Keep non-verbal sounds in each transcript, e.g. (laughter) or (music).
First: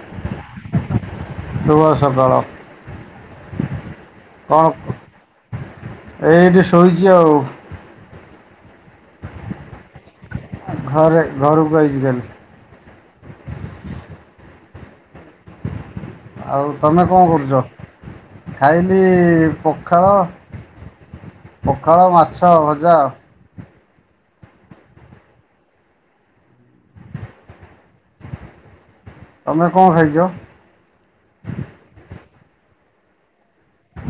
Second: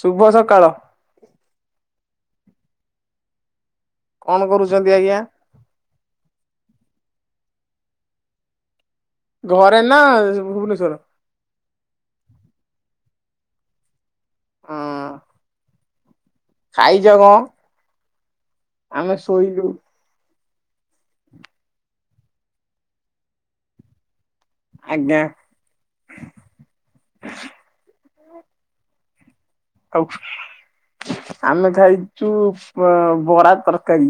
ଶୁଭ ସକାଳ। ଶୁଭ ସକାଳ। କଣ କରୁଛନ୍ତି ଆଜ୍ଞା? ଏଇଠି ଶୋଇଛି ଆଉ। ଘରେ ନା ଭୁବନେଶ୍ଵରରେ? ଘରେ ଘରକୁ ଆଚି କାଲି। ହଁ। ଆଉ ତମେ କଣ କରୁଛ ଖାଇଲି ଆମେ ଶୋଇଲୁ ପଖାଳ ପଖାଳ ମାଛ ଆଉ ଭଜା। ଆଜ୍ଞା। ତମେ କଣ ଆଉ ଖାଇଚ? ଆମେ ଖାଇଛୁ ବରା ତରକାରୀ।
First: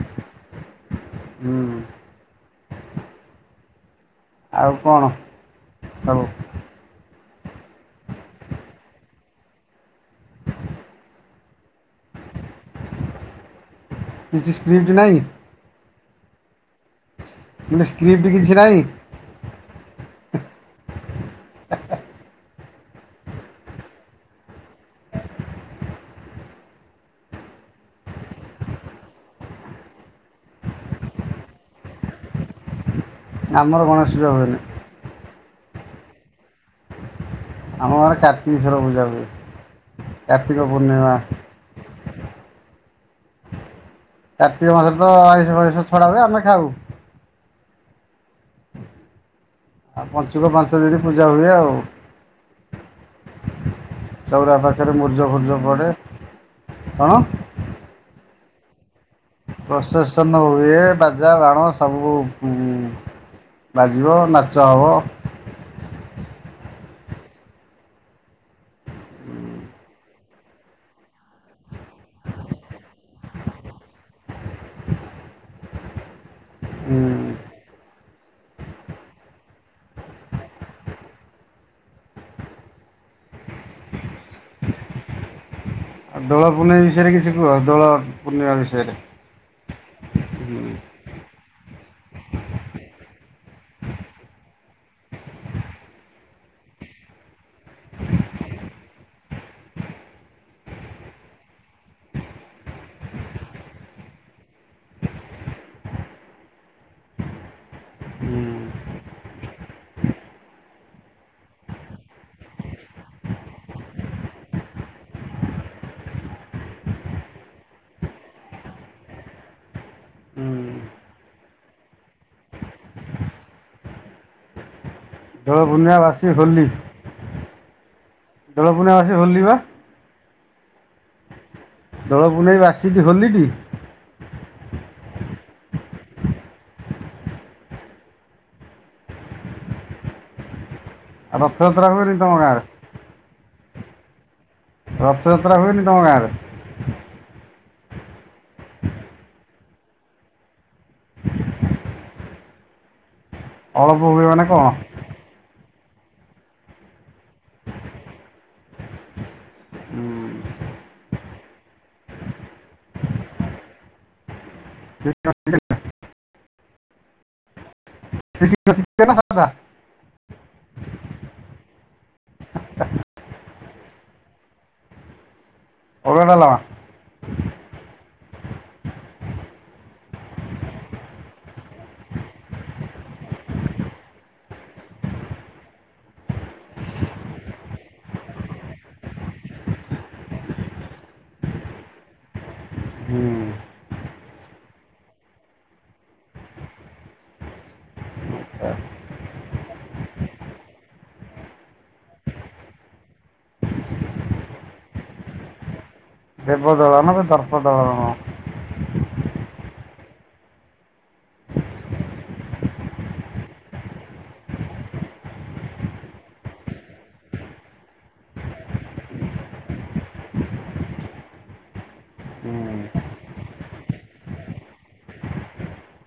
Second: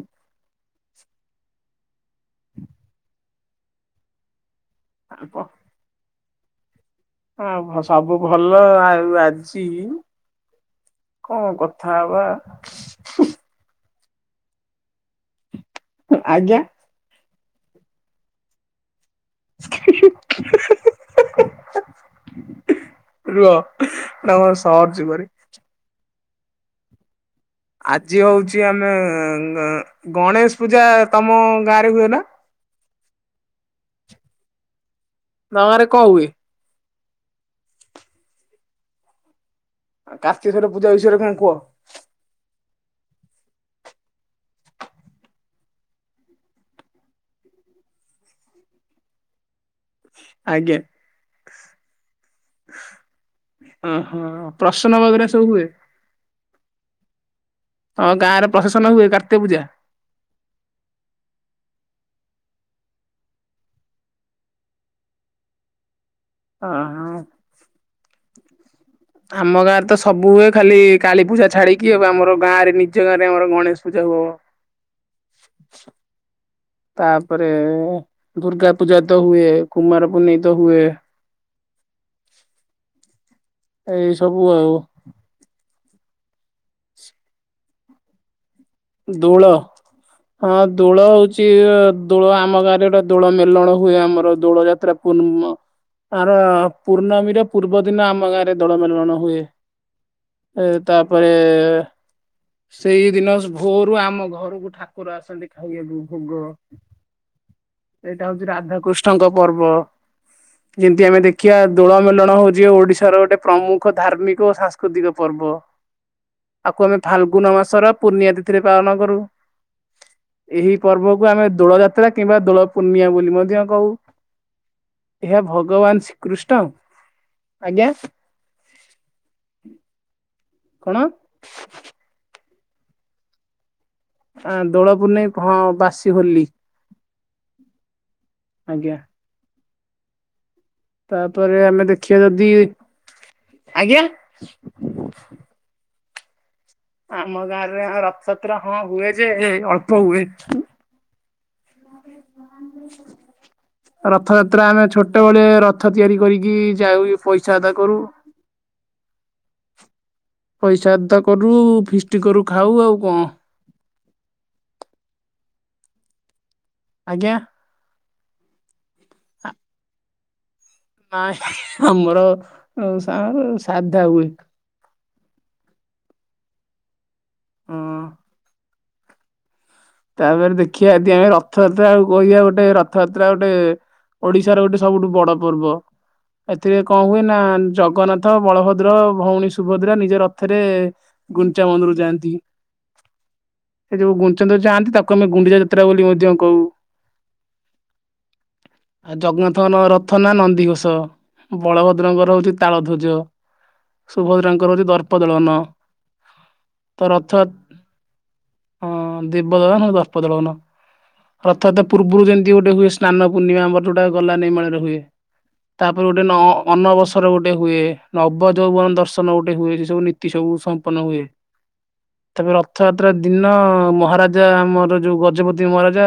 ହୁଁ। ହଁ (inaudible) ଆଉ କଣ ସବୁ ହଁ ହଁ ସବୁ ଭଲ ଆଉ ଆଜି କଣ କଥା ହବା? କିଛି ସ୍କ୍ରିଟି ନାହିଁ। ଆଜ୍ଞା। ମାନେ ସ୍କ୍ରିପ୍ଟ କିଛି ନାହିଁ। (inaudible) ରୁହ ନା ମ ସର୍ଚ୍ଚ କରୁଛି। ଆଜି ହଉଛି ଆମେ ଗଣେଶ ପୂଜା ତମ ଗାଁ ରେ ହୁଏ ନା? ଆମର ଗଣେଶ ପୂଜା ହୁଏନି। ତମ ଗାଁରେ କଣ ହୁଏ? ଆମ ଗାଁରେ କାର୍ତ୍ତିକେଶ୍ଵର ପୂଜା ହୁଏ କାର୍ତ୍ତିକେଶ୍ଵର କାର୍ତ୍ତିକ ପୂଜା ପୂର୍ଣ୍ଣିମା ବିଷୟରେ କଣ କୁହ? କାର୍ତ୍ତିକ ମାସରେ ତ ଅଇଁଶହ ଫାଇଁଶହ ଛଡା ହୁଏ ଆମେ ଖାଉ। (inaudible) ଆଉ ପଞ୍ଚୁକ ଆଜ୍ଞା ପାଞ୍ଚ ଦିନ ପୂଜା ହୁଏ ଆଉ। ଓହୋ ଚଉଁରା ପ୍ରଶ୍ନ ପାଖରେ ବଗେରା ମୁରୁଜ ସବୁ ଫୁରୁଜ ହୁଏ? ପଡେ କଣ? ହଁ ଗାଁରେ ପ୍ରସେସନ ହୁଏ କାର୍ତିକ ପୂଜା? ପ୍ରସେସନ ହୁଏ ବାଜା ବାଣ ସବୁ ବାଜିବ ନାଚ ହେବ। ହଁ (inaudible) ଆମ ଗାଁରେ ତ ସବୁ ହୁଏ ଖାଲି କାଳି ପୂଜା ଛାଡିକି ହବ ଆମର ଗାଁ ରେ ନିଜ ଗାଁରେ ଆମର ଗଣେଶ ପୂଜା ହୁବ। ହୁଁ ତାପରେ ଦୁର୍ଗା ପୂଜା ତ ହୁଏ କୁମାର ପୁନେଇ ତ ହୁଏ। ଏଇ ସବୁ ଆଉ। ଆଉ ଦୋଳ ପୂର୍ଣ୍ଣିମା ବିଷୟରେ କିଛି କୁହ ଦୋଳ ପୂର୍ଣ୍ଣିମା ବିଷୟରେ? ଦୋଳ। ହଁ ଦୋଳ ହଉଛି ଦୋଳ ଆମ ଗାଁରେ ଗୋଟ ଦୋଳ ମେଲଣ ହୁଏ ଆମର ଦୋଳ ଯାତ୍ରା। ପୂନମ୍ ଆର ପୂର୍ଣ୍ଣମୀର ପୂର୍ବ ଦିନ ଆମ ଗାଁ ରେ ଦୋଳ ମେଲଣ ହୁଏ। ଏ ତାପରେ ସେଇ ଦିନ ଭୋରୁ ଆମ ଘରକୁ ଠାକୁର ଆସନ୍ତି ଖାଇବାକୁ ଭୋଗ ଏଇଟା ହୁଁ ହଉଛି ରାଧାକୃଷ୍ଣଙ୍କ ପର୍ବ ଯେମିତି ଆମେ ଦେଖିବା ଦୋଳମେଳଣ ହଉଛି ଓଡିଶାର ଗୋଟେ ପ୍ରମୁଖ ଧାର୍ମିକ ଓ ସାଂସ୍କୃତିକ ପର୍ବ ଆକୁ ଆମେ ଫାଲଗୁନ ମାସର ପୂର୍ଣ୍ଣିଆ ତିଥିରେ ପାଳନ କରୁ ହୁଁ ଏହି ପର୍ବକୁ ଆମେ ଦୋଳ ଯାତ୍ରା କିମ୍ବା ଦୋଳ ପୂର୍ଣ୍ଣିମା ବୋଲି ମଧ୍ୟ କହୁ ଏହା ଦୋଳ ପୂର୍ଣ୍ଣିମା ଭଗବାନ ବାସି ଶ୍ରୀକୃଷ୍ଣ ହୋଲି ଆଜ୍ଞା ଦୋଳ ପୂର୍ଣ୍ଣିମା ବାସି ଦିନ ହୋଲି ପା କଣ ଦୋଳ ପୁନେଇ ବାସିଟି ହୋଲିଟି ଆ ଦୋଳପୁନେଇ ହଁ ବାସି ହୋଲି ଆଜ୍ଞା ଆଉ ତାପରେ ଆମେ ରଥଯାତ୍ରା ହୁଏନି ଦେଖିବା ତମ ଯଦି ଗାଁରେ ଆଜ୍ଞା ରଥଯାତ୍ରା ହୁଏନି ତମ ଗାଁରେ ଆମ ଗାଁ ରେ ରଥଯାତ୍ରା ହଁ ହୁଏ ଯେ ଅଳ୍ପ ହୁଏ ଅଳପ ହୁଏ ମାନେ କଣ? ରଥଯାତ୍ରା ଆମେ ଛୋଟବେଳେ ରଥ ରଥ ତିଆରି କରିକି ଯାଉ ପଇସା ଆଦା କରୁ ପଇସା ଅଦା କରୁ ଫିଷ୍ଟଟି କରୁ ଖାଉ ଆଉ କଣ ହ (inaudible) ଆଜ୍ଞା ଖାତା ନାଇଁ ଆମର ସା ସାଧା ହୁଏ ଅରୁଆ ଡାଲମା ହଁ ତାପରେ ଦେଖିବା ଯଦି ଆମେ ରଥଯାତ୍ରା କହିବା ଗୋଟେ ରଥଯାତ୍ରା ଗୋଟେ ଓଡିଶାର ଗୋଟେ ସବୁଠୁ ବଡ ପର୍ବ ଏଥିରେ କଣ ହୁଏ ନା ଜଗନ୍ନାଥ ବଳଭଦ୍ର ଭଉଣୀ ସୁଭଦ୍ରା ନିଜ ରଥରେ ଗୁଞ୍ଚାମନ୍ଦିର ଜୟନ୍ତୀ ହୁଁ ସେ ଯୋଉ ଗୁଚନ୍ଦ ଚାହାନ୍ତି ତାକୁ ଆମେ ଗୁଣ୍ଡିଚା ଯାତ୍ରା ବୋଲି ମଧ୍ୟ କହୁ ଆଉ ଜଗନ୍ନାଥଙ୍କ ରଥ ନା ନନ୍ଦୀଘୋଷ ବଳଭଦ୍ରଙ୍କର ହଉଛି ତାଳ ଧ୍ୱଜ ସୁଭଦ୍ରାଙ୍କର ହେଉଛି ଦର୍ପ ଦୋଳନ ଦେବଦଳନ କି ଦର୍ପ ଦଳନ ଦିବଦ ଦ ଦ ପଦଳନା ରଥ ପୂର୍ରୁ ଯେମିତି ଗୋଟେ ହୁଏ ସ୍ନାନ ପୂର୍ଣ୍ଣିମା ଆମର ଯୋଉଟା ଗଲା ନେଇ ମଳରେ ହୁଏ ତାପରେ ଗୋଟେ ଅନବସର ଗୋଟେ ହୁଏ ନବ ଯୌବନ ଦର୍ଶନ ଗୋଟେ ହୁଏ ସେ ସବୁ ସବୁ ସମ୍ପନ୍ନ ହୁଏ ତାପରେ ରଥଯାତ୍ରା ଦିନ ମହାରାଜା ଆମର ଯୋଉ ଗଜପତି ମହାରାଜା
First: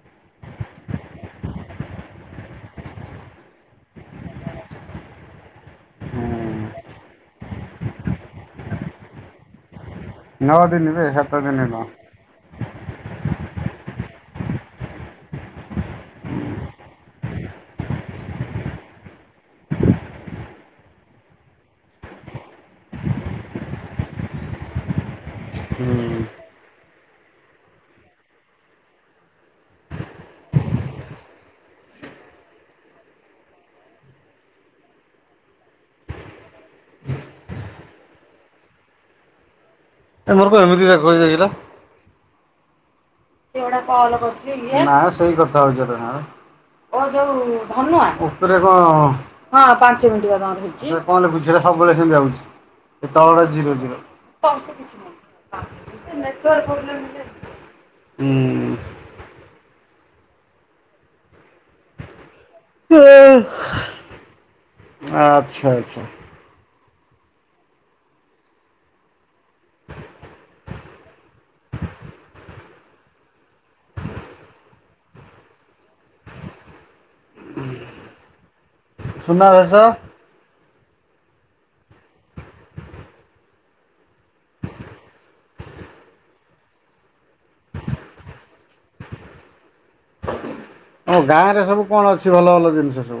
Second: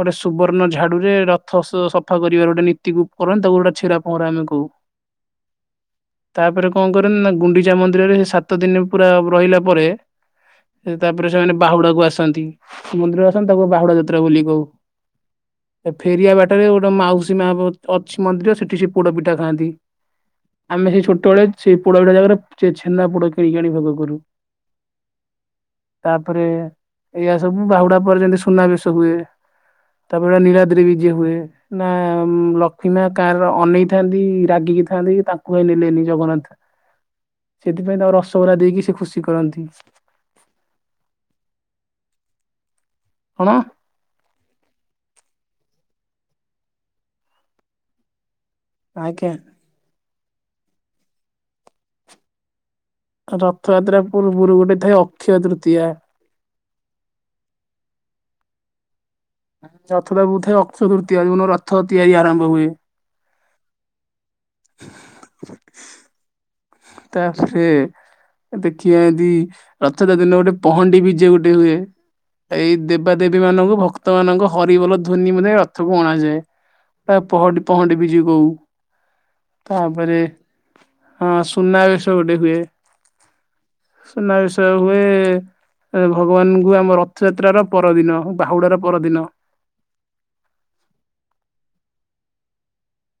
ଗୋଟେ ସୁବର୍ଣ୍ଣ ଝାଡୁରେ ରଥ ସଫା କରିବାର ଗୋଟେ ନୀତିକୁ କରନ୍ତି ତାକୁ ଗୋଟେ ଛିେରା ପହଁରା ଆମେ କହୁ ହୁଁ ତାପରେ କଣ କରେନ ନା ଗୁଣ୍ଡିଚା ମନ୍ଦିରରେ ସେ ସାତ ଦିନ ପୁରା ରହିଲା ପରେ ନଅ ଦିନ ବେ ସାତ ତାପରେ ସେମାନେ ଦିନ ନୁହଁ। ବାହୁଡା କୁ ଆସନ୍ତି୍ରୀ ମନ୍ଦିର ଆସନ୍ତି ତାକୁ ବାହୁଡା ଯାତ୍ରା ବୋଲି କହୁ ଫେରିବା ବାଟରେ ଗୋଟେ ମାଉସୀ ମା ଅଛି ମନ୍ଦିର ସେଠି ସେ ପୋଡ ପିଠା ଖାଆନ୍ତି ଆମେ ସେଇ ଛୋଟବେେଳେ ସେଇ ପୋଡ ବିଟା ଜାଗାରେ ଛେନା ପୋଡ କିଣିକି ଆଣି ଭୋଗ କରୁ ହୁଁ ତାପରେ ଏଇୟଆ ସବୁ ବାହୁଡା ପରେ ଯେମତି ସୁନାବେଶ ହୁଏ ତାପରେ ନୀଳାଦ୍ରିୀ ଯିଏ ହୁଏ ନା ଲକ୍ଷ୍ମୀ ମା କାଁର ଅନେଇଥାନ୍ତି ରାଗିକି ଥାନ୍ତି ତାଙ୍କୁ ଭାଇ ନେଲେନି ଜଗନ୍ନାଥ ସେଥିପାଇଁ ତାଙ୍କର ଅସବଧା ଦେଇକି ସେ ଖୁସି କରନ୍ତି ଏମର କଣ ଏମିତି ଯ ଘରେ ଯାଇା ହଁ ସେଗୁଡା ନା ସେଇ କଥା ହଉଛି ତ ଯୋଉ ଧନ ଏଇଟା କଣ ଆଜ୍ଞା। ହ ପାଞ୍ଚ ମିନିଟ୍ ତମର ହେଇଚି କଣ ହେଲା ବୁଝି ହଲା ସବୁବେଳେ ସେମିତି ଆଉଚି ତଳ ଟା ଜିରୋ ରଥଯାତ୍ରା ଜିରୋ ପୂର୍ବରୁ ଗୋଟେ ଥାଏ ଅକ୍ଷୟ ତୃତୀୟା। ନେଟୱର୍କ୍ ପ୍ରୋବ୍ଲମ୍ ହୁଁ ରଥ ଟା ବହୁତଥାଏ ଅକ୍ଷୟ ତୃତୀୟ ଯଉନ ରଥ ତିଆରି ଆରମ୍ଭ ହୁଏ ଆଚ୍ଛା ଆଛା ପିତାଶ୍ରୀ ଦେଖିବା ଏଦି ରଥ ଦିନ ଗୋଟେ ପହଣ୍ଡି ବିଜ ଗୋଟେ ହୁଏ ଏଇ ଦେବାଦେବୀ ମାନଙ୍କୁ ଭକ୍ତ ମାନଙ୍କ ହରିବୋଲ ଧ୍ୱନି ମ ରଥକୁ ଅଣାଯାଏ। ପହ ପହଡି ବିଯେ କୁ ସୁନାବେଶ ତାପରେ ହ ସୁନାବେଶ ଗୋଟେ ହୁଏ ସୁନାବେଶ ହୁଏ ଭଗବାନଙ୍କୁ ଆମ ରଥଯାତ୍ରାର ପରଦିନ ବାହୁଡା ର ପରଦିନ ହଁ ଗାଁ ରେ ସବୁ କଣ ଅଛି ଭଲ ଭଲ ଜିନିଷ ସବୁ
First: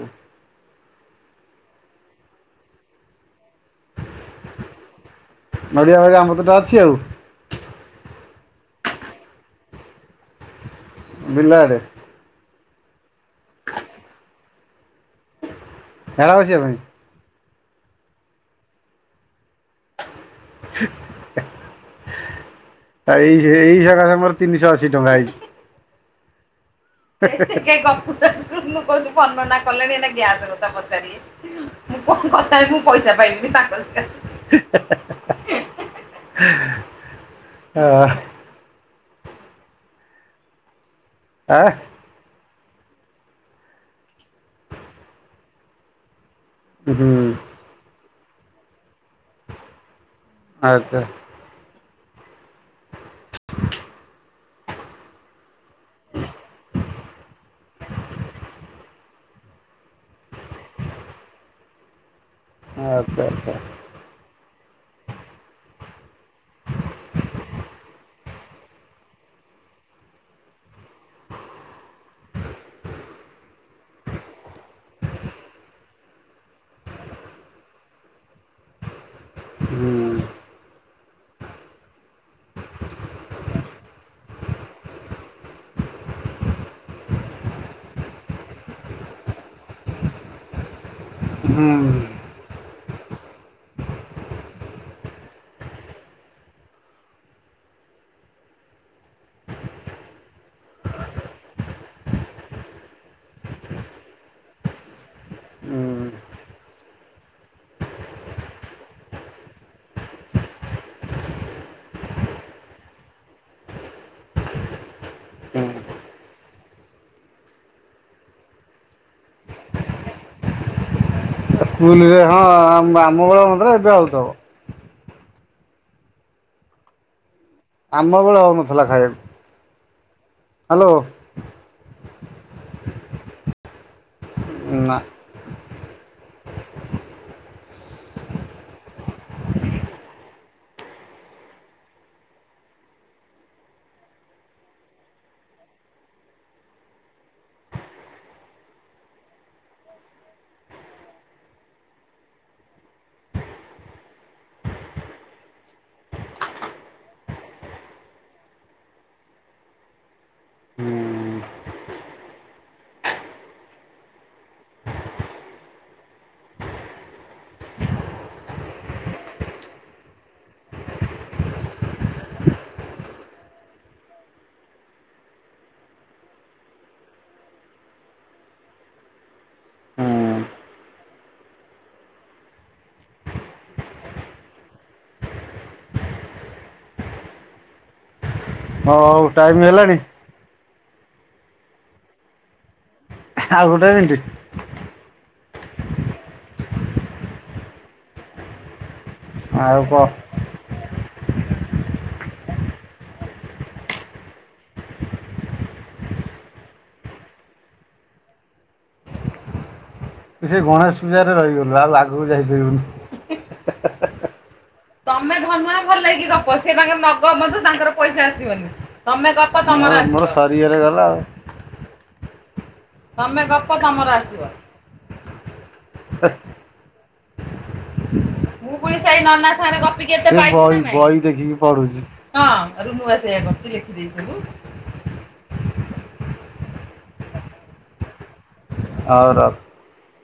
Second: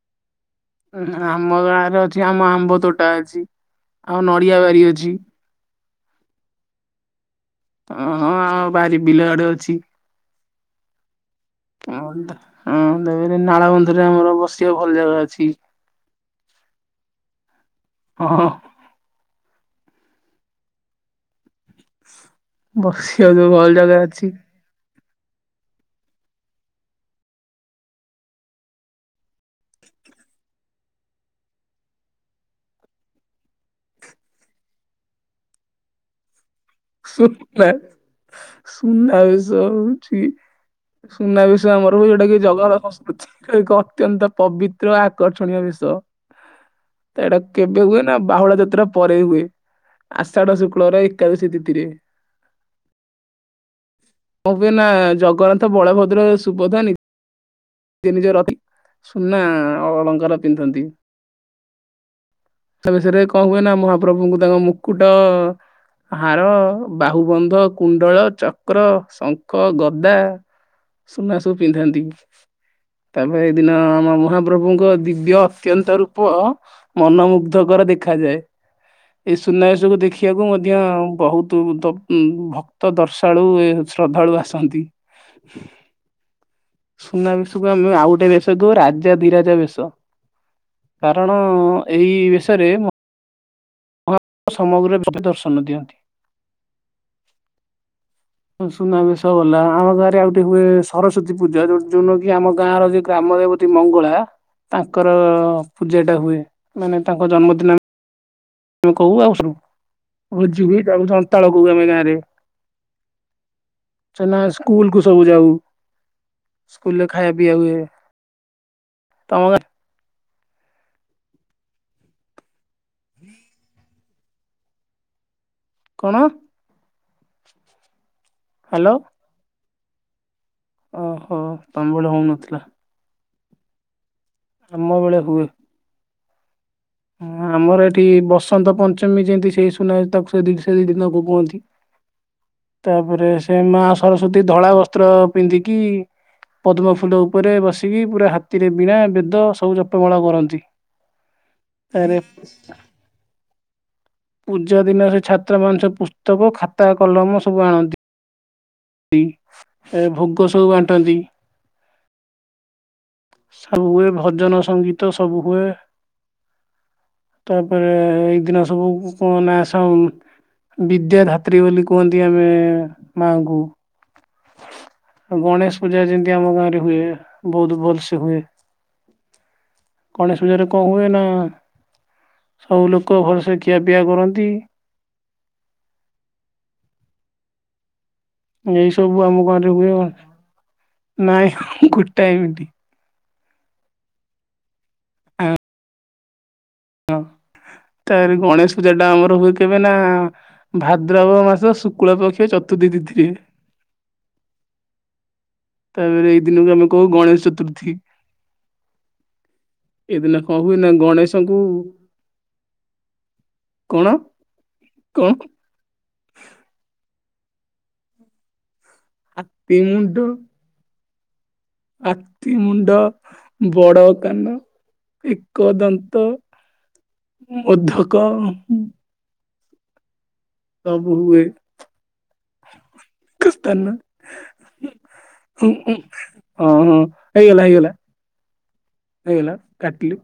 ଉ ଆମ ଗାଁ ରେ ଅଛି ଆମ ଆମ୍ବ ତୋଟା ଅଛି ଆଉ ନଡିଆବାରି ଅଛି ନଡ଼ିଆ ଭରେ ଆମ ତଟା ଅଛି ଆଉ ଓହଁ ଆ ଭାରି ବିଲ ଆଡେ ଅଛି ବିଲ ଆଡେ ହଁ ଦେ ନାଳବନ୍ଧରେ ଆମର ବସିବା ଭଲ ଜାଗା ଅଛି। ଝାଡା ବସିବା ପାଇଁ। ହଁ ଆ ବସିବାକୁ ଯୋଉ ଏଇ ଭଲ ଏଇ ଜାଗା ସକାଶେ ଅଛି ମୋର ତିନିଶହ ଅଶୀ ଟଙ୍କା ହେଇଛି। ହେ ହେ ହେ ହଁ କମ୍ପୁଟରରୁ ମୁ କହୁଛି ବର୍ଣନା କଲେଣି ଏଇନା ଗ୍ୟାସ କଥା ପଚାରିବେ। ମୁଁ କଣ କଥା ହେବି ମୁଁ ପଇସା ପାଇଲିିନି ତାଙ୍କରି ହେ ହେ ହେ। ହୁଁ ସୁନା ସୁନାବେଷ ହଉଛି ଆଁ ସୁନାବେଷ ଆମର ପ୍ରଭୁ ଯଉଟା କି ଜଗର ସଂସ୍କୃତି ଏକ ଅତ୍ୟନ୍ତ ପବିତ୍ର ଆକର୍ଷଣୀୟ ବିଷୟ। ହୁଁ ତା ଏଇଟା କେବେ ହୁଏ ନା ବାହୁଡା ଯାତ୍ରା ପରେ ହୁଏ। ଆଷାଢ ଆଚ୍ଛା ଶୁକ୍ଳର ଏକାଦଶୀ ତିଥିରେ। (inaudible) ମୁଁ ବି ନା ଜଗନ୍ନାଥ ବଳଭଦ୍ର ସୁଭଦ୍ରା ନ ତିନି ଯୋଉ ରଥ ସୁନା ଅଳଙ୍କାର ପିନ୍ଧନ୍ତି। ସୁନା ଆଚ୍ଛା ବେସରେ କଣ ଆଚ୍ଛା ହୁଏ ନା ମହାପ୍ରଭୁଙ୍କୁ ତାଙ୍କ ମୁକୁଟ ହାର ବାହୁବନ୍ଧ କୁଣ୍ଡଳ ଚକ୍ର ଶଙ୍ଖ ଗଦା ସୁନା ସବୁ ପିନ୍ଧାନ୍ତି। ତାପରେ ଏଇ ଦିନ ଆମ ମହାପ୍ରଭୁଙ୍କ ଦିବ୍ୟ ଅତ୍ୟନ୍ତ ରୂପ ମନମୁଗ୍ଧ ଉଦ୍ଧକର ଦେଖାଯାଏ ଏଇ ହୁଁ ସୁନାଭେସକୁୁ ଦେଖି ଦେଖିବାକୁ ମଧ୍ୟ ବହୁତ ଭକ୍ତ ଦର୍ଶାଳୁ ଶ୍ରଦ୍ଧାଳୁ ଆସନ୍ତି ସୁନା ବେଶକୁ ଆମେ ଆଉ ଗୋଟେ ବେଶ କଉ ରାଜାଧିରାଜା ବେଶ କାରଣ ହୁଁ ଏଇ ବେଷରେ ସମଗ୍ରରେ ଦର୍ଶନ ଦିଅନ୍ତି। ସୁନାବେଶ ଗଲା ଆମ ଗାଁରେ ଆଉ ଗୋଟେ ହୁଏ ସରସ୍ଵତୀ ପୂଜା ଉ ଯୋଉଦିନ କି ଆମ ଗାଁର ଯୋଉ ଗ୍ରାମ ଦେବତି ମଙ୍ଗଳା ତାଙ୍କର ପୂଜା ହୁଁ। ଟା ହୁଏ ମାନେ ତାଙ୍କ ଜନ୍ମଦିନ ତମେ କହୁ ଆଉୁ ଭୋଜି ତା ସନ୍ତାଳ କହୁ ଆମେ ଗାଁ ରେ। ନା ସ୍କୁଲକୁ ସବୁ ଯାଉ। ସ୍କୁଲରେ ଖାଇବା ପିଇଆ ହୁଏ ତମ ଗାଁରେ ସ୍କୁଲରେ ହଁ ଆମ ବେଳେ ହୋଇନଥିଲା ଏବେ ହୋଉଥିବ। କଣ? ଆମ ବେଳେ ହଉନଥିଲା ହ୍ୟାଲୋ ଖାଇଆକୁ। ହ୍ୟାଲୋ ହଁ ତମବେଳେ ହେଉନଥିଲା। ଆମ ନା ବେଳେ ହୁଏ। ହଁ ଆମର ଏଠି ବସନ୍ତ ପଞ୍ଚମୀ ଯେମିତି ସେଇ ସୁନା ତାକୁ ସେ ଦି ସେ ଦି ଦିନକୁ କୁହନ୍ତି। ତାପରେ ସେ ମା ସରସ୍ଵତୀ ଧଳା ବସ୍ତ୍ର ପିନ୍ଧିକି ପଦ୍ମ ଫୁଲ ଉପରେ ବସିକି ପୁରା ହାତୀରେ ବିଣା ବେଦ ସବୁ ଜପମାଳ କରନ୍ତି। ତାପରେ ପୂଜା ଦିନ ସେ ଛାତ୍ର ମାନେ ସବୁ ପୁସ୍ତକ ଖାତା କଲମ ସବୁ ଆଣନ୍ତି। ଭୋଗ ସବୁ ବାଣ୍ଟନ୍ତି। ସବୁ ହୁଏ ଭଜନ ସଙ୍ଗୀତ ସବୁ ହୁଏ। ତାପରେ ଏଇଦିନ ସବୁ କଣ ନା ଆସ ବିଦ୍ୟାଧାତ୍ରୀ ବୋଲି କୁହନ୍ତି ଆମେ ମାଙ୍କୁ। ଗଣେଶ ପୂଜା ଯେମତି ଆମ ଗାଁ ରେ ହୁଏ ବହୁତ ଭଲସେ ହୁଏ। ଗଣେଶ ପୁଜାରେ କଣ ହୁଏ ନା ସବୁ ଲୋକ ଭଲସେ ଖିଆପିଆ କରନ୍ତି। ଏଇ ସବୁ ହଉ ଆମ ଟାଇମ୍ ଘରେ ହୁଏ ହେଲାଣି ନାଇଁ ଗୋଟାଏ ମିନଟ୍। ଆଉ ଗୋଟେ ମିନିଟ। (inaudible) ହଁ ତାପରେ ଗଣେଶ ପୂଜା ଟା ଆମର ହୁଏ କେବେ ଆଉ ନା କହ। ଭାଦ୍ରବ ମାସ ଶୁକ୍ଳ ପକ୍ଷ ଚତୁର୍ଥୀ ତିଥିରେ। ତାପରେ ଏଇ ଦିନକୁ ଆମେ କହୁ ଗଣେଶ ଚତୁର୍ଥୀ। ଏଦିନ କଣ ହୁଏ ନା ଗଣେଶଙ୍କୁ ତୁ ଆଉ ଆଗୁକୁ ଯାଇ ପାରିବୁନୁ। କଣ? କଣ ଆମେ ଧନୁଆ ଭଲ ହେଇକି ଗପ ସେ ତାଙ୍କେ ନଗ ବଧୁ ତାଙ୍କର ପଇସା ହାତୀ ଆସିବନି। ମୋର ସରିଗଲେ ଗଲା ଆଉ। ହାତି ମୁଣ୍ଡ ବଡ ତମର ଆସିବ କାନ। ଏକଦନ୍ତ ମୋଧକ ମୁଁ ପୁଣି ସେଇ ନନା ସାଙ୍ଗରେ ଗପ। ସିଏ ବ ସବୁ ବହି ହୁଏ ଦେଖିକି ପଢୁଛି। ପାକିସ୍ତାନ ନା ହଁ ହଁ ହେଇଗଲା ହେଇଗଲା ହଉ ରଖ। ହେଇଗଲା କାଟିଲି।